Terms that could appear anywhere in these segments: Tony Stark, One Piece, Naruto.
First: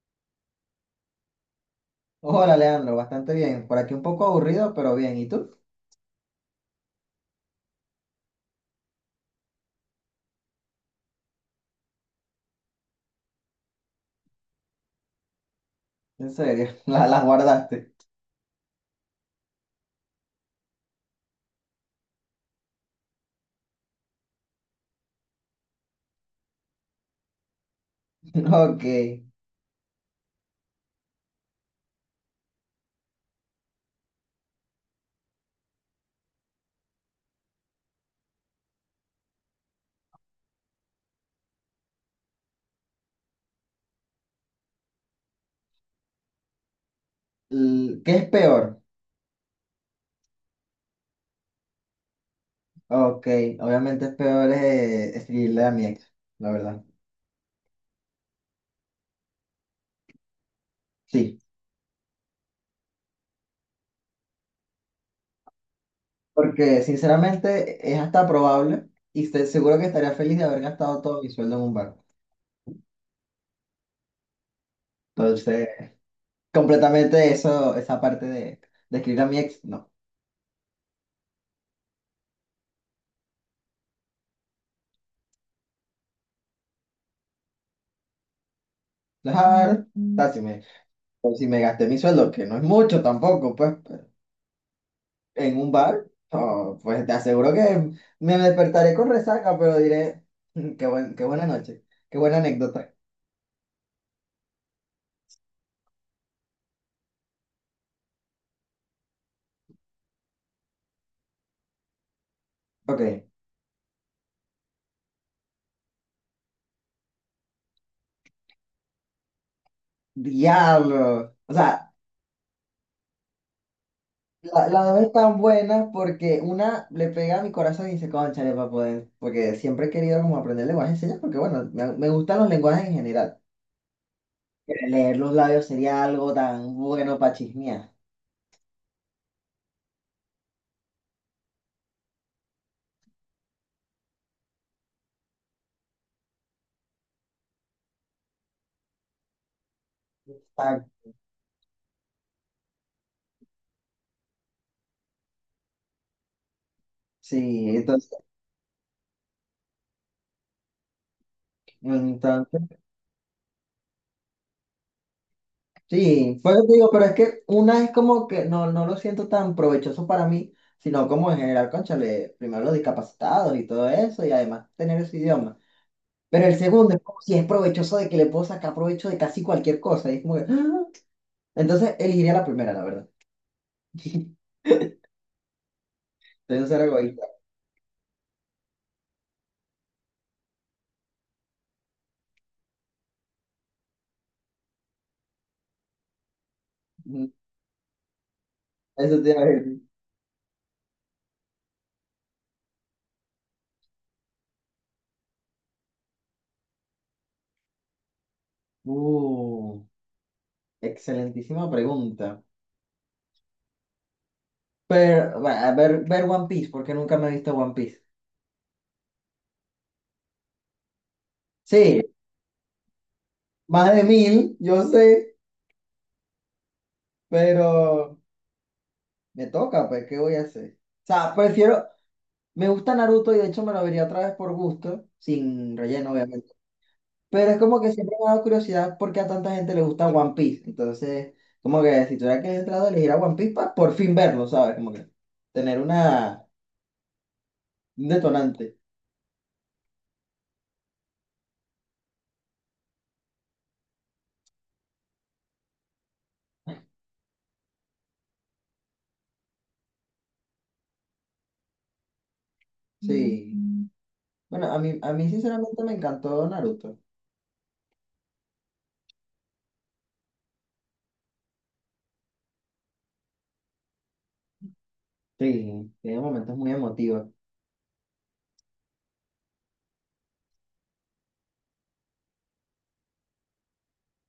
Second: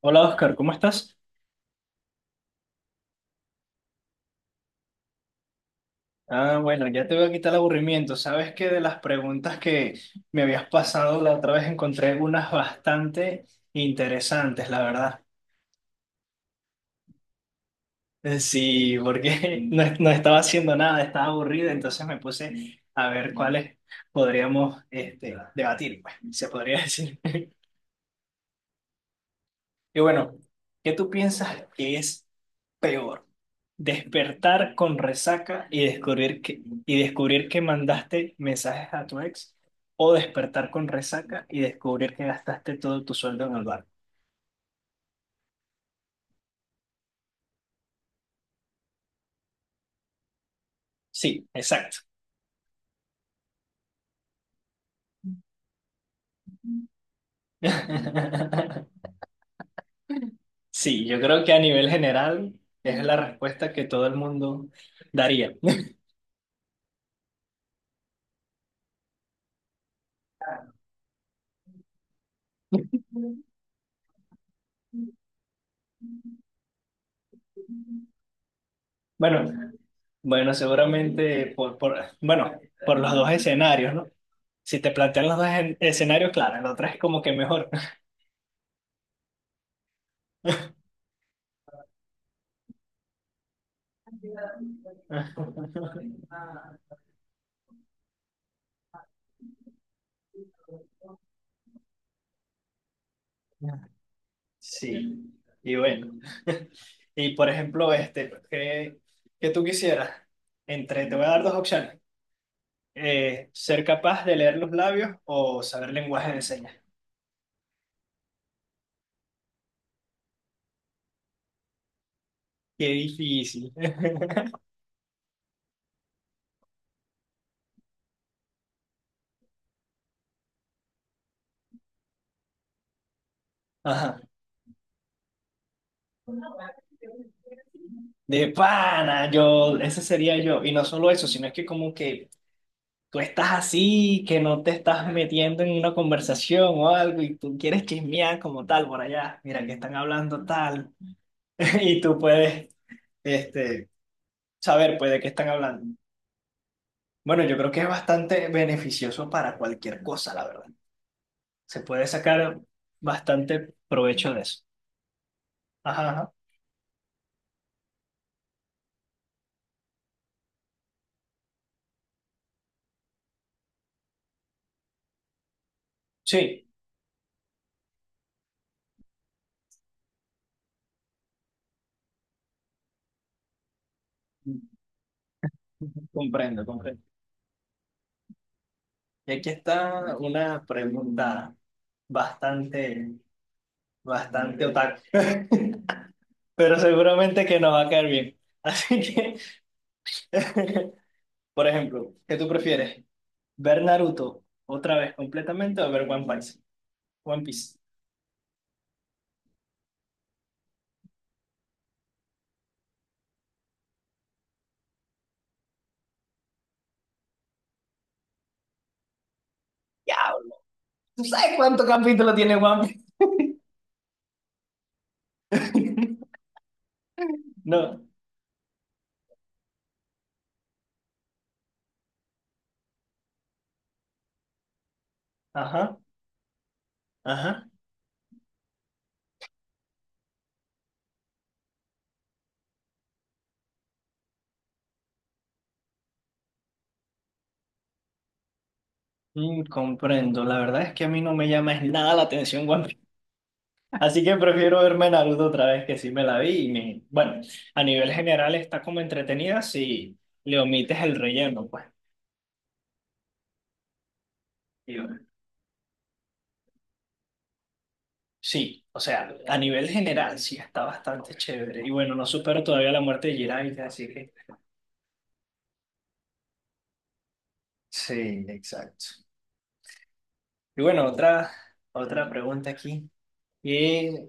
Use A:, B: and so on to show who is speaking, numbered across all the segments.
A: Hola Oscar, ¿cómo estás?
B: Hola, Leandro, bastante bien. Por aquí un poco aburrido, pero bien. ¿Y tú?
A: Ah, bueno, ya te voy a quitar el aburrimiento. Sabes que de las preguntas que me habías pasado la otra vez encontré unas bastante interesantes, la verdad.
B: En serio, las guardaste.
A: Sí, porque no estaba haciendo nada, estaba aburrido, entonces me puse a ver cuáles podríamos debatir, pues, se podría decir.
B: Ok.
A: Y bueno, ¿qué tú piensas que es peor? ¿Despertar con resaca y descubrir que mandaste mensajes a tu ex? ¿O despertar con resaca y descubrir que gastaste todo tu sueldo en el bar?
B: L- ¿Qué es peor?
A: Sí, exacto.
B: Ok, obviamente es peor escribirle a mi ex, la verdad.
A: Sí, yo
B: Sí,
A: creo que a nivel general es la respuesta que todo el mundo daría.
B: porque sinceramente es hasta probable y estoy seguro que estaría feliz de haber gastado todo mi sueldo en un bar. Entonces, completamente eso, esa parte de escribir a mi
A: Bueno,
B: ex, no.
A: bueno, seguramente por por los dos escenarios, ¿no? Si te plantean los dos escenarios, claro, el otro es como que mejor.
B: Dejar, o sea, si me, o si me gasté mi sueldo, que no es mucho tampoco, pues. En un bar, oh, pues te aseguro que me despertaré con resaca, pero diré, qué buena noche, qué buena anécdota.
A: Sí, y bueno. Y por ejemplo, pues, ¿qué tú quisieras? Entre, te voy a dar dos opciones.
B: Ok,
A: Ser capaz de leer los labios o saber lenguaje de señas.
B: diablo. O sea,
A: Qué difícil.
B: la dos es tan buena porque una le pega a mi corazón y dice, cónchale, para poder, porque siempre he querido como aprender lenguaje de señas, porque bueno, me gustan los lenguajes en general.
A: Ajá.
B: Pero leer los labios sería algo tan bueno para chismear.
A: De pana, yo, ese sería yo. Y no solo eso, sino es que como que tú estás así, que no te estás metiendo en una conversación o algo y tú quieres chismear como tal por allá. Mira, que están hablando
B: Ah,
A: tal. Y tú puedes, este saber pues de qué están hablando. Bueno, yo creo
B: sí,
A: que es bastante beneficioso para cualquier cosa, la verdad. Se puede sacar
B: entonces
A: bastante provecho de eso. Ajá, ajá.
B: sí, pues digo, pero es que una es como que no, no lo siento tan provechoso para mí, sino como en general, cónchale, primero los discapacitados y todo eso, y además tener ese idioma. Pero el
A: Sí,
B: segundo es como si es provechoso de que le puedo sacar provecho de casi cualquier cosa, y es como que, ¡ah! Entonces elegiría la primera, la verdad.
A: comprendo,
B: Entonces ser
A: comprendo.
B: egoísta.
A: Y aquí está una pregunta bastante, bastante otaku, pero
B: Ujú.
A: seguramente que nos va a caer bien. Así
B: Eso te
A: que,
B: iba a decir.
A: por ejemplo, ¿qué tú prefieres? ¿Ver Naruto otra vez completamente o ver One Piece? One Piece.
B: Uh, excelentísima pregunta. Pero, bueno, a ver, ver One Piece, porque nunca me he visto One Piece.
A: Diablo. ¿Tú sabes cuánto
B: Sí,
A: capítulo tiene One
B: más de mil, yo sé,
A: Piece? No,
B: pero... Me toca, pues, ¿qué voy a hacer? O sea, prefiero, me gusta Naruto y de hecho me lo vería otra vez por gusto, sin
A: ajá,
B: relleno, obviamente. Pero es
A: ajá.
B: como que siempre me ha dado curiosidad porque a tanta gente le gusta One Piece. Entonces, como que si tuviera que entrar a elegir a One Piece para por fin verlo, ¿sabes? Como que tener una, un detonante.
A: Mm, comprendo. La verdad es que a mí no me llama es nada la atención One Piece. Así que prefiero verme Naruto otra vez que sí me la vi. Y me... Bueno, a nivel general está como entretenida si le omites el relleno, pues.
B: Sí. Mm. Bueno,
A: Y
B: a
A: bueno,
B: mí sinceramente me encantó Naruto.
A: sí, o sea, a nivel general sí está bastante chévere. Y bueno, no supero todavía la muerte de Jiraiya, así que.
B: Sí, tiene momentos muy emotivos.
A: Sí, exacto. Y bueno, otra pregunta aquí. ¿Qué,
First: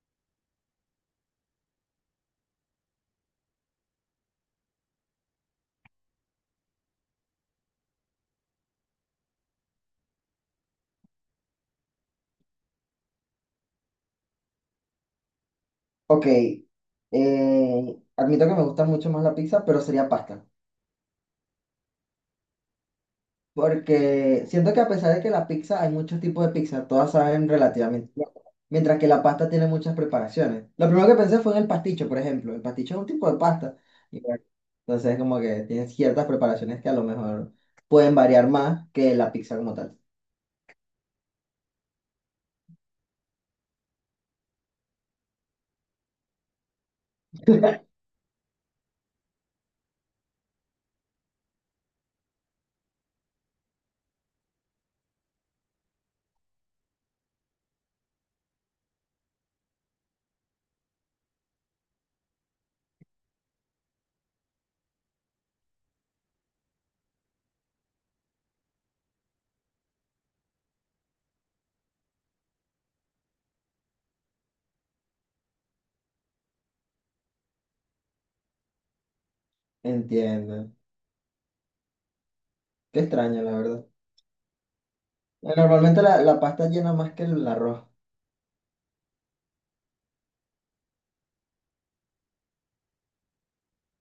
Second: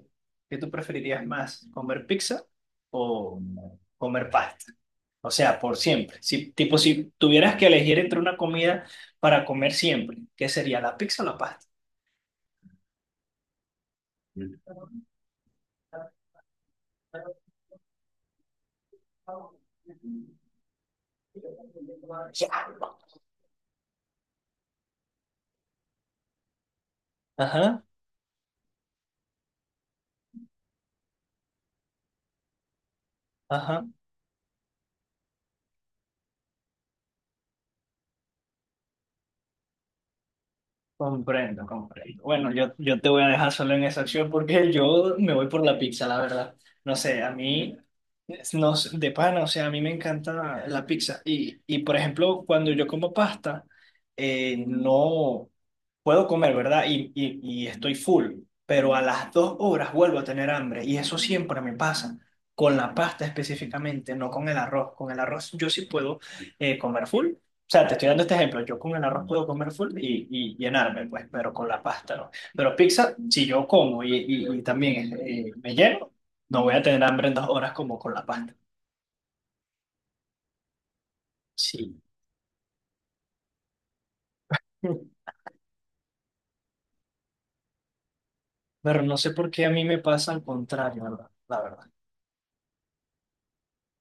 A: ¿qué tú preferirías más? ¿Comer pizza o comer pasta? O sea, por siempre. Si, tipo, si tuvieras que elegir entre una comida para comer siempre, ¿qué sería, la pizza o la pasta?
B: Ok, admito que me gusta mucho más la pizza, pero sería pasta. Porque siento que a pesar de que la pizza, hay muchos tipos de pizza, todas saben
A: Ajá,
B: relativamente bien, mientras que la pasta tiene muchas preparaciones. Lo primero que pensé fue en el pasticho, por ejemplo. El pasticho es un tipo de pasta.
A: ajá.
B: Y bueno, entonces como que tiene ciertas preparaciones que a lo mejor pueden variar más que la pizza como tal.
A: Comprendo, comprendo. Bueno, yo te voy a dejar solo en esa acción porque yo me voy por la pizza, la verdad. No sé, a mí, no, sé, de pana, o sea, a mí me encanta la pizza. Y por ejemplo, cuando yo como pasta, no puedo comer, ¿verdad? Y estoy full, pero a las dos horas vuelvo a tener hambre. Y eso siempre me pasa, con la pasta específicamente, no con el arroz. Con el arroz yo sí puedo comer full, o sea, te estoy dando este ejemplo. Yo con el arroz puedo comer full y llenarme, pues, pero con la pasta no. Pero pizza, si yo como y también me lleno, no voy a tener hambre en dos horas como con la pasta.
B: Entiendo.
A: Sí.
B: Qué extraño, la verdad. Bueno, normalmente la pasta llena más que el arroz.
A: Pero no sé por qué a mí me pasa al contrario, la verdad.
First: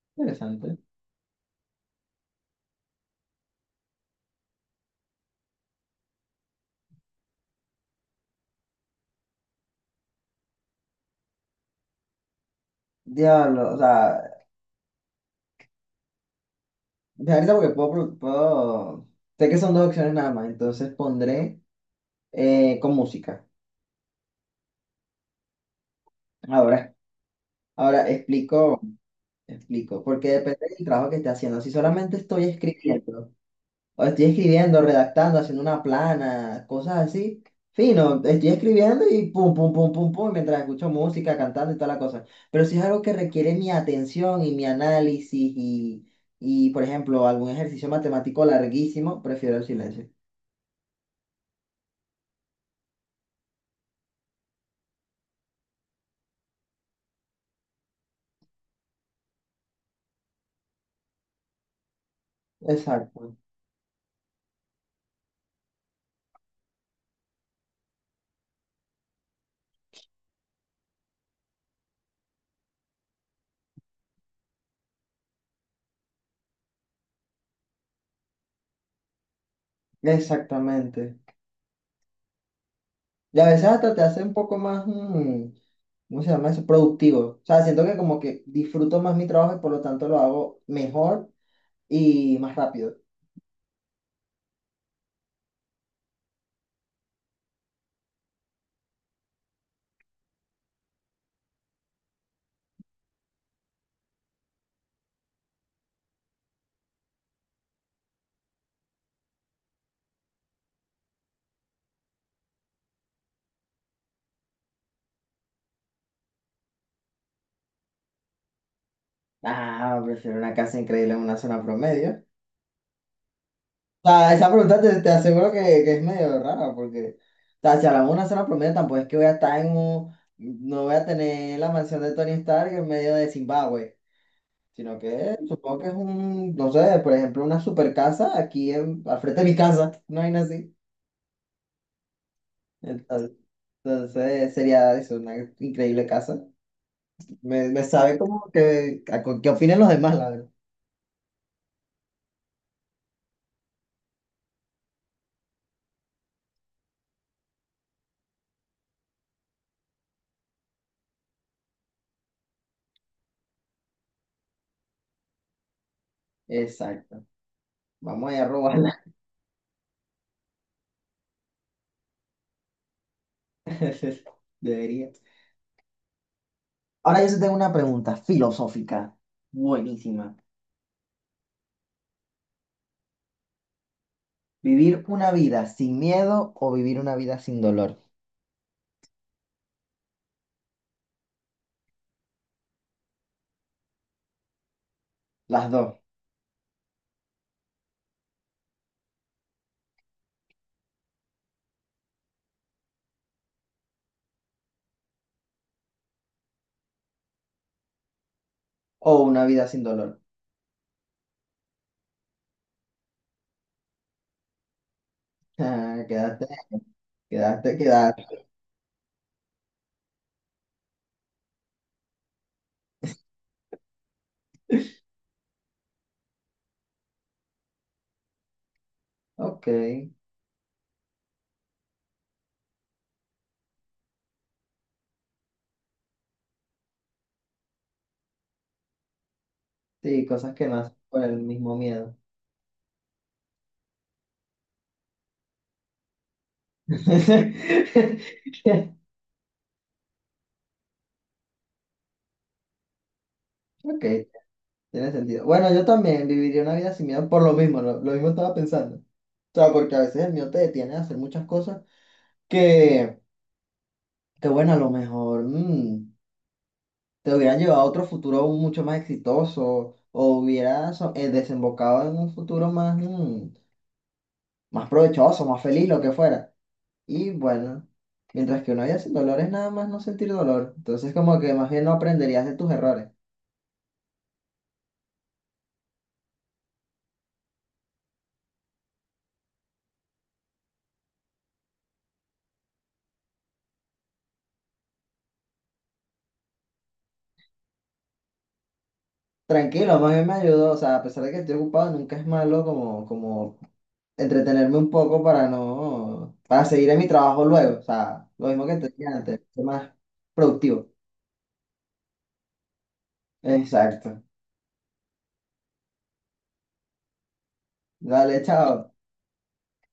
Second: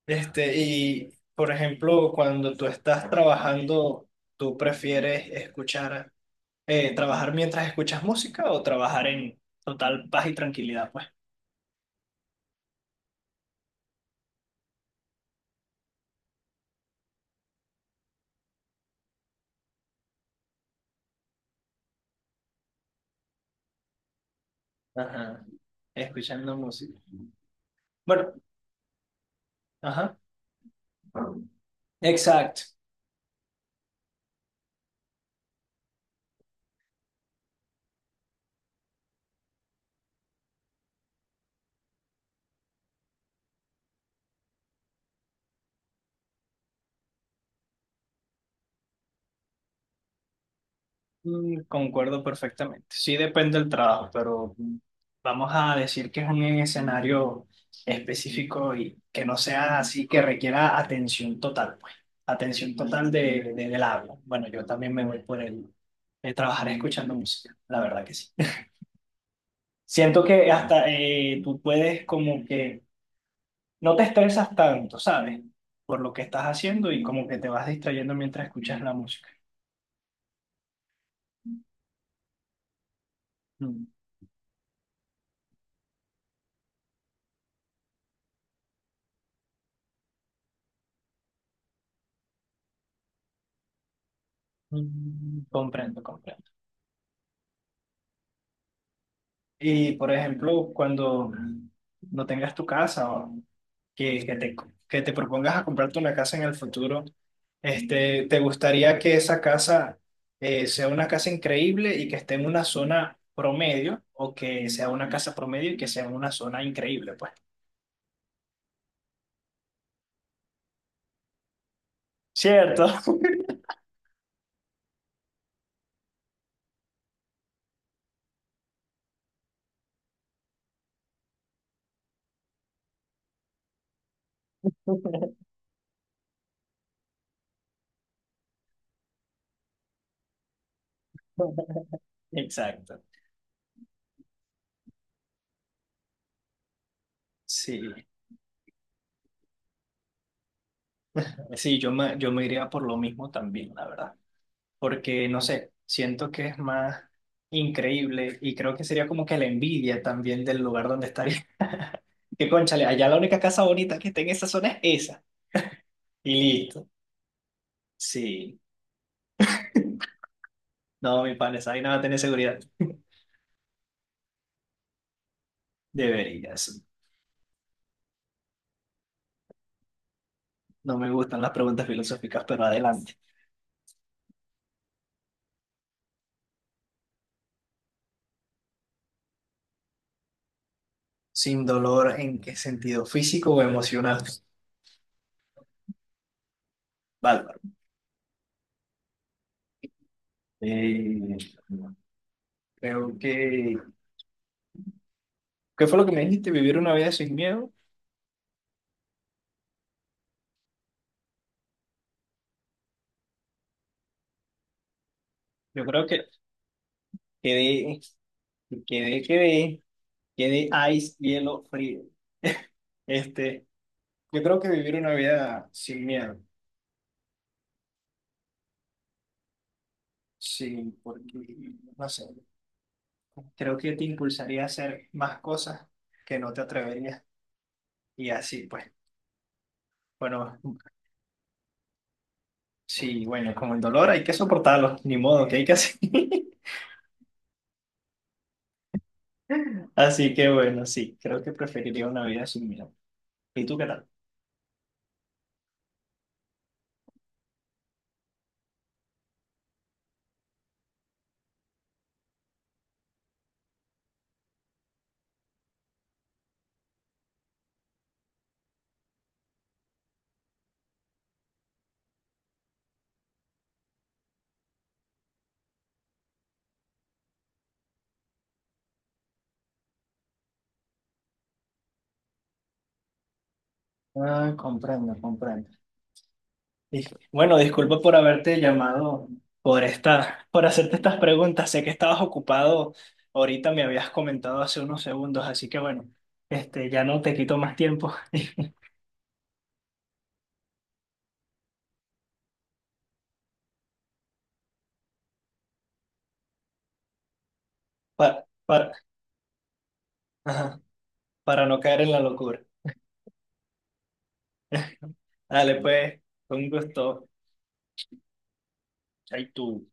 A: Este,
B: Interesante.
A: y por ejemplo, cuando tú estás trabajando, ¿tú prefieres escuchar, trabajar mientras escuchas música o trabajar en total paz y tranquilidad, pues?
B: Diablo, o sea, me da risa porque puedo, Sé que son dos opciones nada más, entonces pondré con música.
A: Ajá. Escuchando
B: Ahora,
A: música.
B: ahora
A: Bueno,
B: explico, explico,
A: ajá.
B: porque depende del trabajo que esté haciendo. Si solamente estoy
A: Exacto.
B: escribiendo, o estoy escribiendo, redactando, haciendo una plana, cosas así, fino, estoy escribiendo y pum, pum, pum, pum, pum, mientras escucho música, cantando y toda la cosa. Pero si es algo que requiere mi atención y mi análisis y por ejemplo, algún ejercicio matemático larguísimo, prefiero el silencio.
A: Mm, concuerdo perfectamente. Sí depende del trabajo, pero mm, vamos a decir que es un escenario específico y que no sea así, que requiera atención total, pues. Atención total
B: Exacto,
A: del habla. Bueno, yo también me voy por el trabajar escuchando música, la verdad que sí. Siento que hasta tú puedes como que no te estresas tanto, ¿sabes? Por lo que estás haciendo y como que te vas distrayendo mientras escuchas la música.
B: exactamente. Y a veces hasta te hace un poco más, mm, ¿cómo se llama eso? Productivo. O sea, siento que como que disfruto más mi trabajo y por lo tanto lo hago mejor y más rápido.
A: Mm, comprendo, comprendo. Y por ejemplo, cuando no tengas tu casa o que, que te, que te propongas a comprarte una casa en el futuro, ¿te gustaría que esa casa sea una casa increíble y que esté en una zona promedio o que sea una casa promedio y que sea en una zona increíble? Pues,
B: Ah, prefiero una casa increíble en una zona promedio.
A: ¿cierto?
B: O sea, esa pregunta te aseguro que es medio rara porque, o sea, si hablamos de una zona promedio tampoco es que voy a estar en un, no voy a tener la mansión de Tony Stark en medio de Zimbabue. Sino que supongo que es un, no sé, por ejemplo, una super casa aquí en, al frente de mi casa, no hay así.
A: Exacto.
B: Entonces, Entonces, sería eso, una increíble casa.
A: Sí,
B: Me sabe como que, a co- qué opinan los demás, la verdad.
A: sí, yo me iría por lo mismo también, la verdad. Porque no sé, siento que es más increíble y creo que sería como que la envidia también del lugar donde estaría. Que cónchale, allá la única casa bonita que está en esa zona es esa. Y listo.
B: Exacto. Vamos a ir a
A: Sí.
B: robarla.
A: No, mi pan, esa vaina va a tener seguridad.
B: Debería.
A: Deberías.
B: Ahora yo sí tengo una pregunta filosófica. Buenísima.
A: No me gustan las preguntas filosóficas, pero adelante.
B: ¿Vivir una vida sin miedo o vivir una vida sin dolor?
A: ¿Sin dolor en qué sentido? ¿Físico o emocional?
B: Las dos.
A: Bárbaro. Eh, creo que... ¿Qué fue lo que me dijiste? ¿Vivir una vida sin miedo?
B: O una vida sin dolor.
A: Yo
B: Ah,
A: creo que
B: quédate, quédate,
A: quedé,
B: quédate.
A: quedé. Que de ice, hielo, frío. Este, yo creo que vivir una vida sin miedo,
B: Ok.
A: sí, porque, no sé, creo que te impulsaría a hacer más cosas que no te atreverías. Y así, pues,
B: Sí, cosas
A: bueno,
B: que nacen por el mismo miedo.
A: sí, bueno, como el dolor hay que soportarlo, ni modo, que hay que hacer? Así que bueno, sí, creo que preferiría una vida sin miedo. ¿Y tú qué
B: Ok.
A: tal?
B: Tiene sentido. Bueno, yo también viviría una vida sin miedo por lo mismo, lo mismo estaba pensando. O sea, porque a veces el miedo te detiene a hacer muchas cosas que, que bueno, a lo mejor mm, te hubieran llevado a otro futuro mucho más exitoso o hubieras desembocado en un futuro más, mm, más provechoso, más feliz, lo que fuera. Y bueno, mientras que una vida sin dolor es nada más no sentir dolor. Entonces como que más bien no aprenderías de tus errores.
A: Ah, comprendo, comprendo. Bueno, disculpa por haberte llamado, por hacerte estas preguntas. Sé que estabas ocupado. Ahorita me habías comentado hace unos segundos, así que bueno, este, ya no te quito más tiempo.
B: Tranquilo, más bien me ayudó. O sea, a pesar de que estoy ocupado, nunca es malo como, como entretenerme un poco para no, para seguir en mi trabajo luego, o sea,
A: para,
B: lo mismo que te
A: para,
B: dije antes, ser más
A: ajá,
B: productivo.
A: para no caer en la locura.
B: Exacto.
A: Dale, pues, con gusto.
B: Dale, chao.
A: Ahí tú.